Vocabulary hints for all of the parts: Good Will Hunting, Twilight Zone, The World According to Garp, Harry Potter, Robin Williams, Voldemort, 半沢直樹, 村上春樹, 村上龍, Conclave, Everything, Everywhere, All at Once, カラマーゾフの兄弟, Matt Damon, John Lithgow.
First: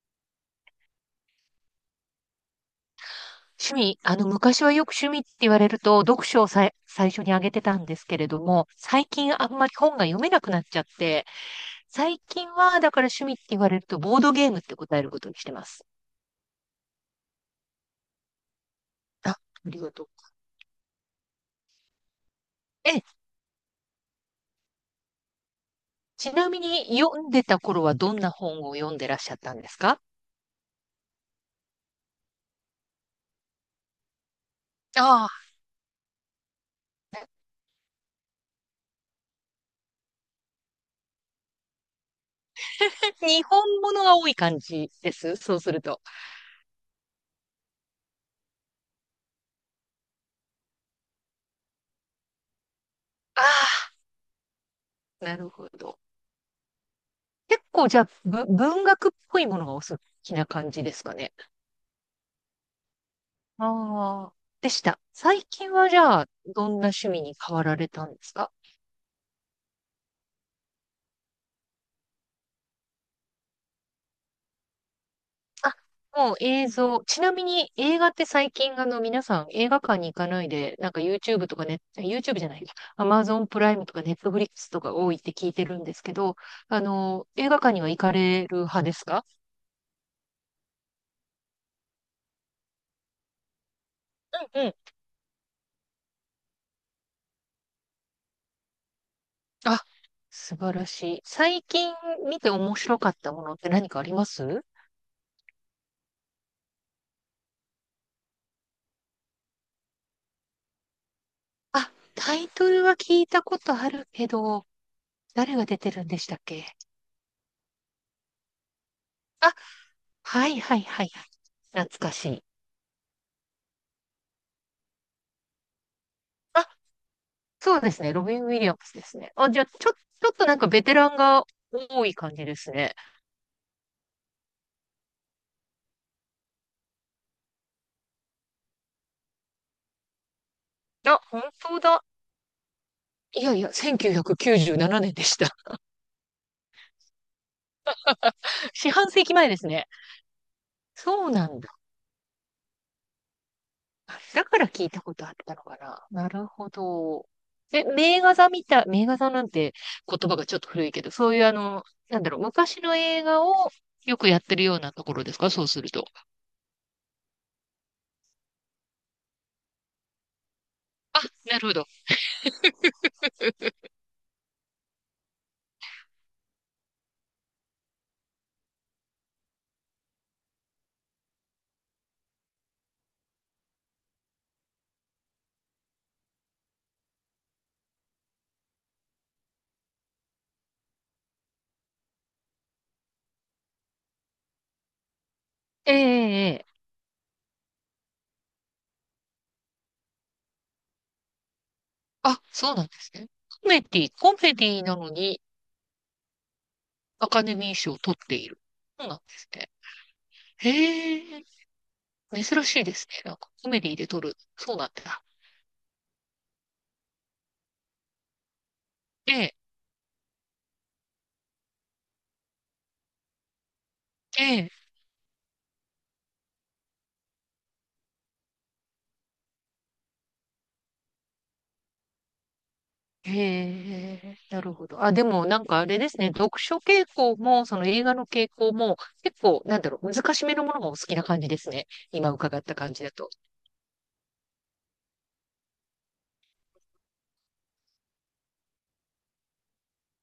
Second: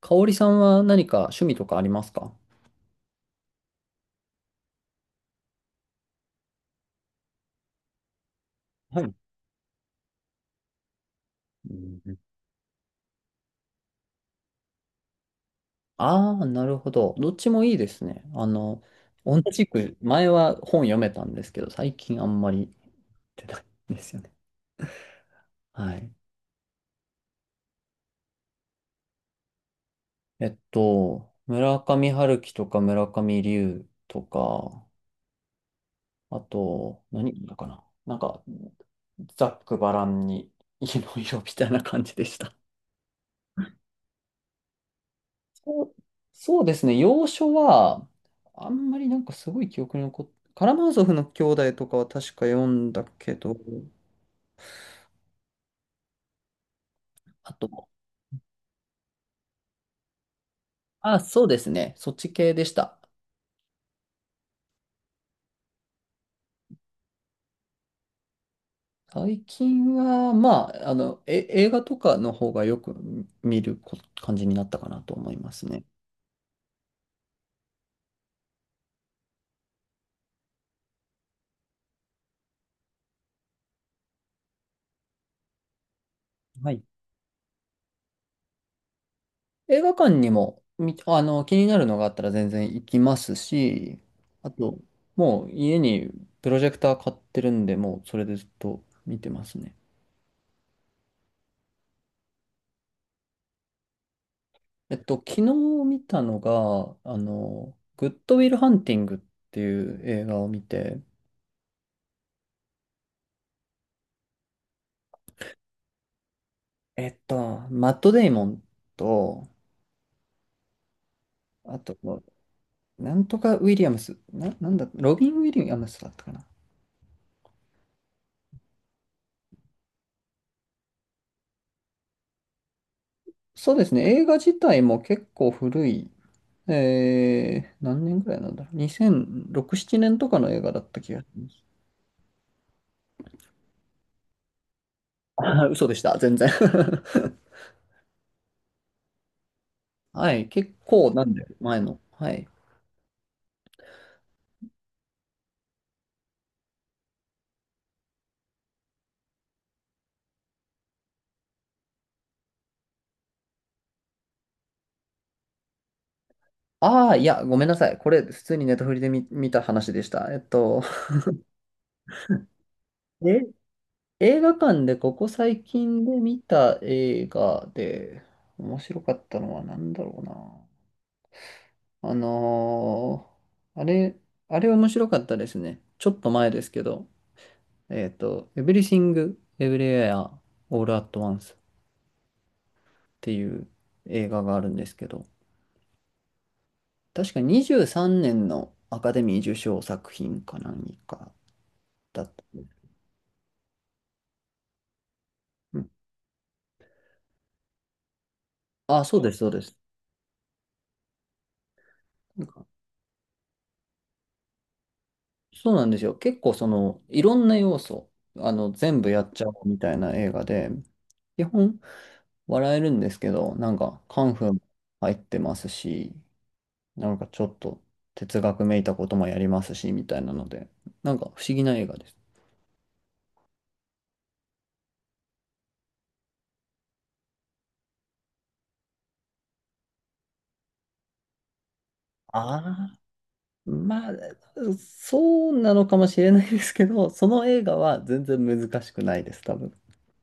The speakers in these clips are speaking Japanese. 香織さんは何か趣味とかありますか？趣味、昔はよく趣味って言われると、読書をさい、最初に挙げてたんですけれども、は最い。近あんまり本が読めなくなっちゃって、最近は、だから趣味って言われると、ボードゲームって答えることにしてます。ああー、なるほど。どっちもいいですね。あ、あ同じりがく、とう。前は本読めたんですけど、最近あんまりえ、出ないんですよね。はい。ちなみに読んでた頃はどんな本を読んでらっしゃったんですか？村上春樹とか村上龍とか、ああ、あと、何だかな。なんか、ざっくばらんに、いろいろみたいな感じでした。日本物が多い感じです。そうするそうと。そうですね、洋書は、あんまりなんかすごい記憶に残ってカラマーゾフの兄弟とかは確か読んだけあど、あ、なるほど。あ結と、構じゃあ、文学っぽいものがお好きな感じですかあ、ね。そうですね、そっち系でした。ああ、でした。最近はじゃあ、どんな趣味に変わられたんですか？最近は、まあ、映画とかの方がよく見る感じになったかなと思いますあ、ね。もう映像。ちなみに映画って最近、皆さん映画館に行かないで、なんか YouTube とかね、YouTube じゃない、Amazon プライムとか Netflix とか多いって聞いてるんですけど、はい。映画館には行かれる派ですか？映画館にも、気になるのがあったら全然行きますし、あうんうん。と、もう家にプロジェクター買ってるんで、もうそれでずっと見てますね。あ、素晴らしい。最近見て面白かったものって何かあります？昨日見たのが、グッドウィルハンティングっていう映画を見て、あ、タイトルは聞いたことあるけど、誰が出てるんでしたっけ？えっと、マット・デイモンと、あ、はいはいはいはい。あ懐と、かしい。なんとかウィリアムス、なんだ、ロビン・ウィリアムスだったかな。あ、そうですね。ロビン・ウィリアムスですね。あ、じゃあ、ちょっとなんかベテランが多い感じですね。そうですね、映画自体も結構古い、何年ぐらいなんだろう、2006、7年とかの映画だった気があ、し本ます。当だ。いやいや、1997年で した。あ嘘でした、全然 四半世紀前ですね。はい、結構なそうんで、なんだ。前の。はい。あ、だから聞いたことあったのかな。なるほど。名画座みたい、名画座なんて言葉がちょっと古いけど、そういう昔の映画をよくやってるようなところですか？そうすると。ああ、いや、ごめんなさい。これ、普通にネタフリで見た話でした。あ、なるほど。え、映画館でここ最近で見た映画で面白かったのは何だろうな。ーあれ、あれ面白かったですね。ちょっと前ですけど、Everything, Everywhere, All at Once っていう映画があるんですけど、ええええ。確か23年のアカデミー受賞作品か何かだっあ、た。そうなんですね。コメディなのにうん、アカデミー賞を取っている。あ、そうなそんうでです、そすうでね。す。へえ、なん珍か、しいですね。なんかコメディで取る。そうなんだ。そうなんですよ。結構その、いろんな要素、全部やっえちゃえ、おうみたいな映画で、基本笑えるんですけど、なんかカンえフーもえ、入ってますし、なんかちょっと哲学めいたこともやりますし、みたいなので、なんか不思議な映画です。ええ、なるほど。あ、でもなんかあれですね。読書傾向も、その映画の傾向も、結構、難しめのものがお好きな感じですね。今伺ったあ感じだあ、と。まあ、そうなのかもしれないですけど、その映画は全然難しくないです、多分。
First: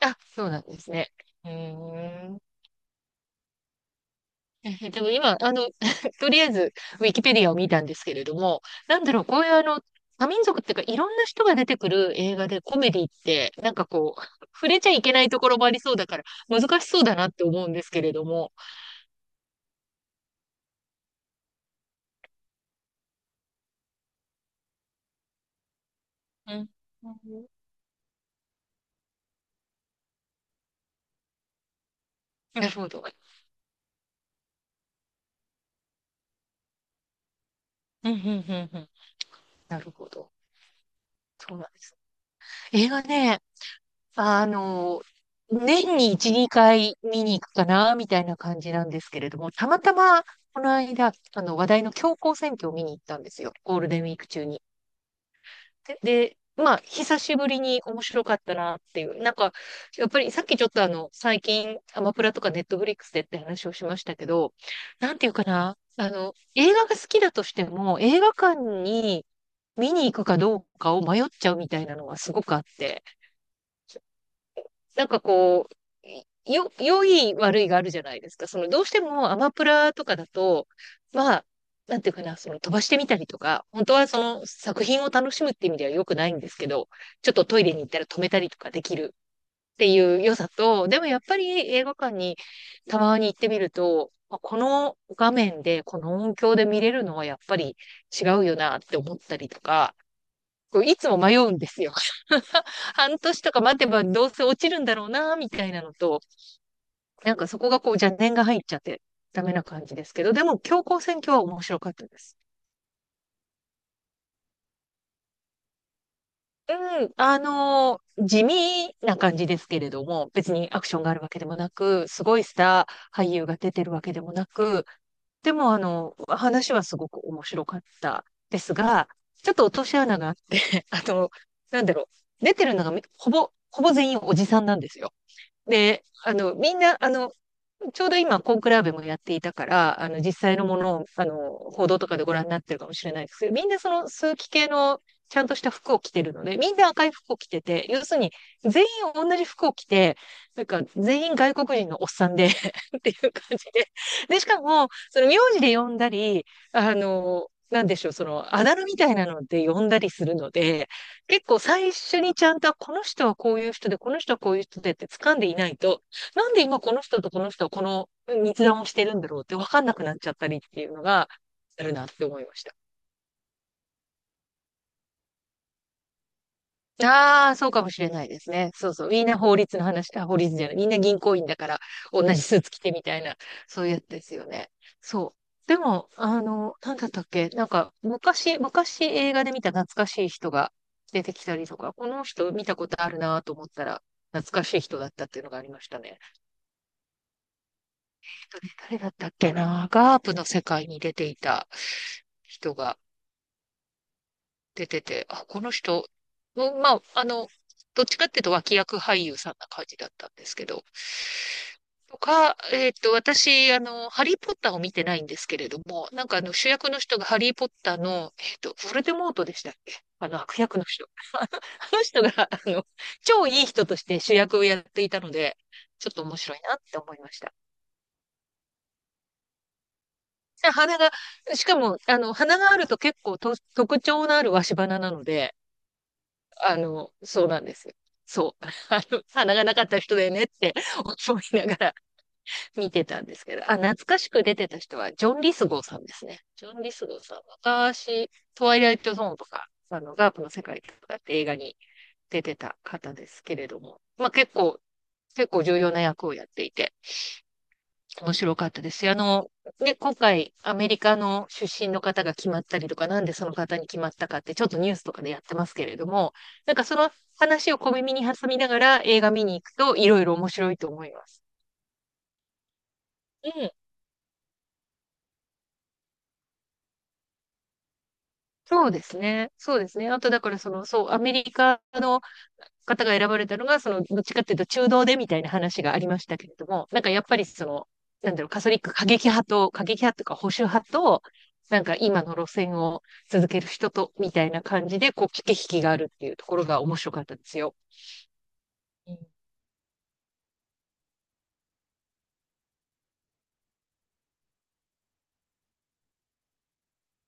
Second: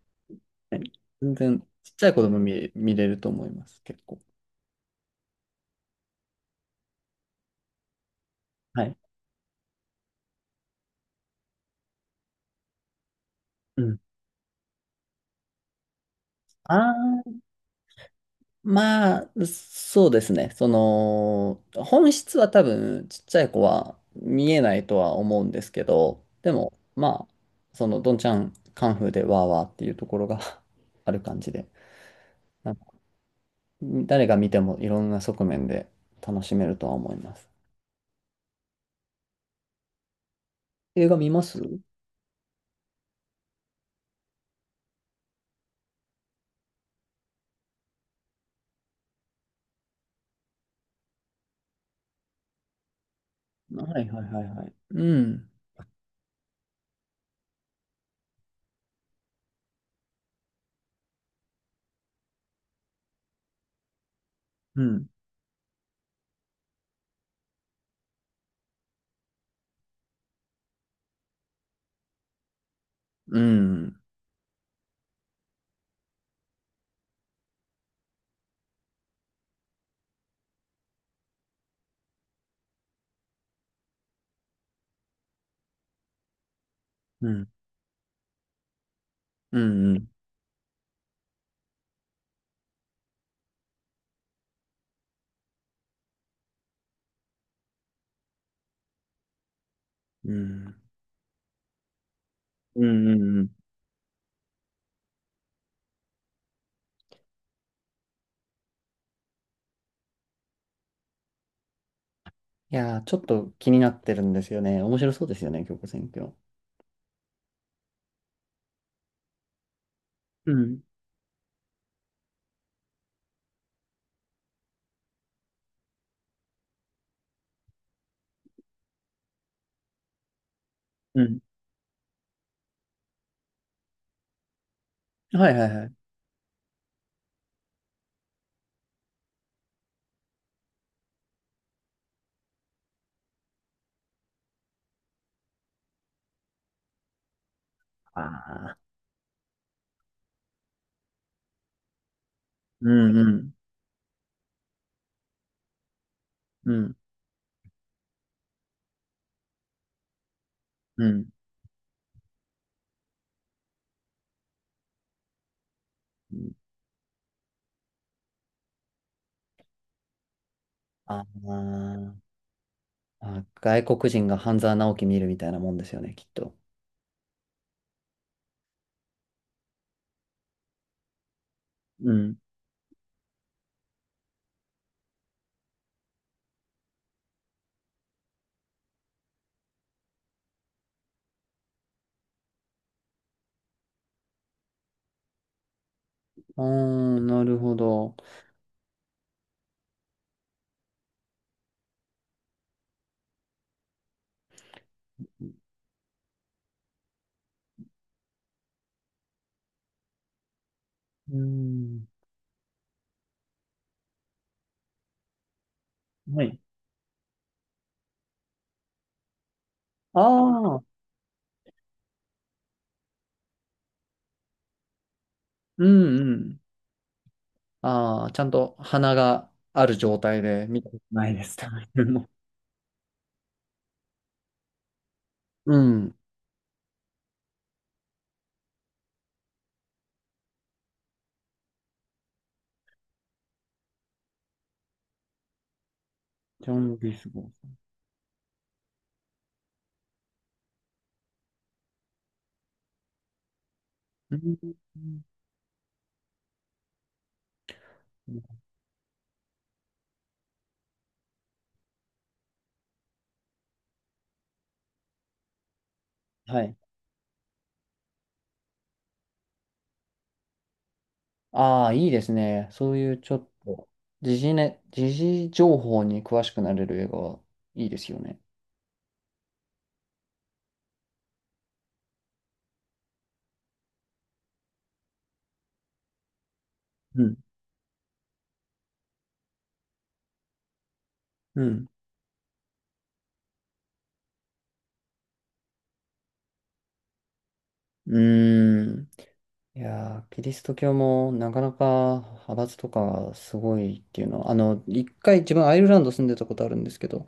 あ、そうなんはですい。ね。全う然ちっちゃい子ー供ん。見れると思います、結構。でも今、とりあえず、ウィキペディアを見たんですけれども、はい。こういう多民族っていうか、いろんな人が出てくる映画でコメディって、なんうかん。こう、触れちゃいけないところもありそうだから、難しそうだあなあ、って思うんですけれども。まあ、そうですね。その、本質は多分、ちっちゃい子は見えないとは思うんですけど、でうん。も、まあ、その、どんちゃんカンフーでわーわーっていうところが ある感じで、なるなんかほど。誰が見てもいろんな側面で楽しめるとは思います。うん、うん、うん、うん。なるほど。映画見まそす。うなはんです。映画ね、あの、年に1、2回見に行くかな、みたいな感じなんですけれども、たまたま、この間、話題の教皇選挙を見に行ったんですよ。いゴールはデンウいィーはクい中に。はい。うん、でまあ、久しぶりに面白かったなっていう。なんか、やっぱりさっきちょっと最近、アマプラとかネットフリックスでって話をしましたけど、うん、なんていうかな、映画が好きだとしても、映画館に見に行くかどうかを迷っちゃうみたいなのはすごくあって。うん、なんかこう、良い悪いがあるじゃないですか。その、どうしてもアマプラとかだと、まあ、なんていうかな、その飛ばしてみたりとか、本当はその作品を楽しむっていう意味では良くないんですけど、うちょっとん、トイレに行ったら止めたりとかできるうっん、てうん、いう良さと、でもやっぱり映画館にたまに行ってみると、まあこの画面で、この音響で見れるのはやっぱり違うよなって思ったりとか、うん、こういつも迷うんですよ。うん、半う年ん。とか待てばどうせ落ちるんだろうな、みたいなのと、なんかそこがこう邪念が入っちゃってダメな感じですけど、でも強行選挙は面白かったです。いやー、ちょっと気になってるんですよね。面白そうですよね、京子選挙。うん、地味な感じですけれども、う別にアんクションがあるわけでもなく、すごいスター俳優が出てるわけでもなく、でも話はすごく面白かったですが、ちょっと落とし穴があって、あうの、ん。なんだろ出てるのがみほぼ、ほぼ全員おじさんなんですよ。はいはいはい。で、みんな、ちょうど今、コンクラーベもやっていたから、実際のものを、報道とかでご覧になってるかもしれないですけど、みんなその枢機系のちゃんとした服を着てるので、みんな赤い服を着てて、要すあるにあ、全員同じ服を着て、なんか全員外国人のおっさんで う っていんうう感ん、じで。で、しかも、その名字で呼んだり、うん、なんでしょう、その、あだ名みたいなので呼んだりするので、うん。結構最初にちゃんと、この人はこういう人で、この人はこういう人でって掴んでいないと、うなん。んで今この人とこの人はこの密談をしてるんだろうって分かんなくなっちゃったりっていうのあがあるなっーて思いました。あ、外国人が半沢直樹見るみたいなもんですよね、きっと。ああ、そうかもしれないですね。そうそう。みんな法律の話、あ、法律じゃない。みんな銀行員だからう同ん。じスーツ着てみたいな、そういうやつですよね。そう。でも、なんだったっけなんか、昔映画で見た懐かしい人が出てきたりとか、この人見たことあるなと思ったら、懐かしい人だったっていうのがありましたね。ああ、なるほど。とね誰だったっけな、ガープの世界に出ていた人が出てて、あ、この人、うん、まあ、どっちかっていうと脇役俳優さんな感じだったんですけど、うん。とか、私、ハリー・ポッターを見てないんですけれども、なんかはい。主役の人がハリー・ポッターの、ヴォルデモートでしたっけ？あ悪役あ、の人。あのあの人が、超いい人として主役をやっていたので、うちょっんとう面白ん。いなって思いました。ああ、ちゃんと鼻がある状態でで、見たことないです。し多かも、分。鼻があると結構と特徴のある鷲鼻なので、うん。そうなんですよ。そう。鼻がなかった人だよねって思いながら 見てたんですけど、あ、懐かしく出てた人は、ジョン・リスゴーさんですね。ジジョョン・リン・スリゴースさん、ゴーさ昔、トワイライト・ゾーンとか、ガープの世界とかって映画に出てた方ですけれども、まあ結構、ん。結構重要な役をやっていて、う面ん。白かったですよ。ね、今回、アメリカの出身の方が決まったりとか、なんでその方に決まったかって、ちょっとニュースとかでやってますけれども、はない。んかその話を小耳に挟みながら映画見に行くと、いろいろ面白いと思います。ああ、いいですね。そういうちょっうん。と、時事情報に詳しくなれる映画はいいですよね。そうですね。そうですね。あと、だから、その、そう、アメリカの方が選ばれたのが、その、どっちかっていうと中道でみたいな話がありましたけれども、なんかやうっん。ぱりその、カトリック過激派と、過激派とか保守派と、うなんん。か今の路線を続ける人と、みたいな感じで、こう、駆け引きがあるっていうところが面白かったですよ。うーん。うん。いやー、キリスト教もなかなか派閥とかがすごいっていうのは、1回自分アイルランド住んでたことあるんですけど、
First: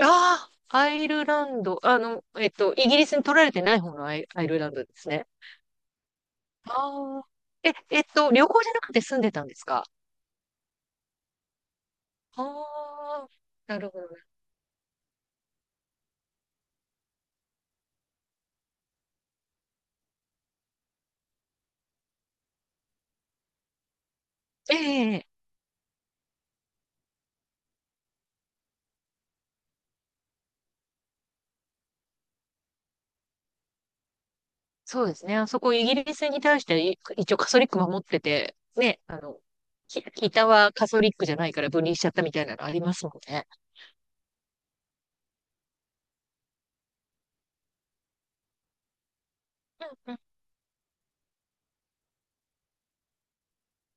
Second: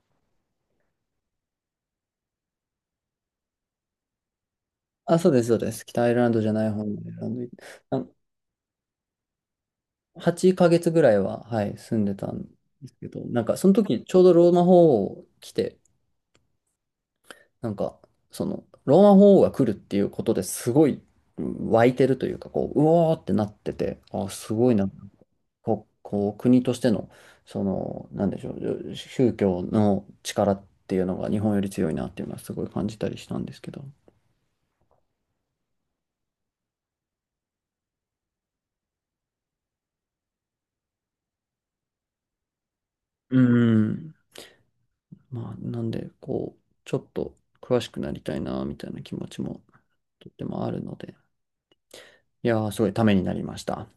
ああ、アイルランド、イギリスに取られてない方のアイルランドですあ、ね。そうです、そうです。北アイルランドじゃない方のアイルあラあ、ンドに、あ、旅行じゃなくて住んでたんですか？8ヶ月ぐらいは、はい、住んでたんあですけど、あー、なんかそのなるほ時どちね。ょうどローマ法王来て、なんか、その、ローマ法王が来るっていうことですごいうん湧いてるというか、こう、うおーってなってて、あ、すごいな、ええ、こう、国としての、その、なんでしょう、宗教の力っていうのが日本より強いなっていうのはすごい感じたりしたんですけど。そうですね。あそこイギリスに対して一応カソリック守ってて、ね、北はカソリックじゃないから分離しちゃったみたいなのありますもんうね。ん。まあ、なんで、こう、ちょっと詳しくなりたいな、みたいな気持ちもとってもあるので、いやー、すごいためになりました。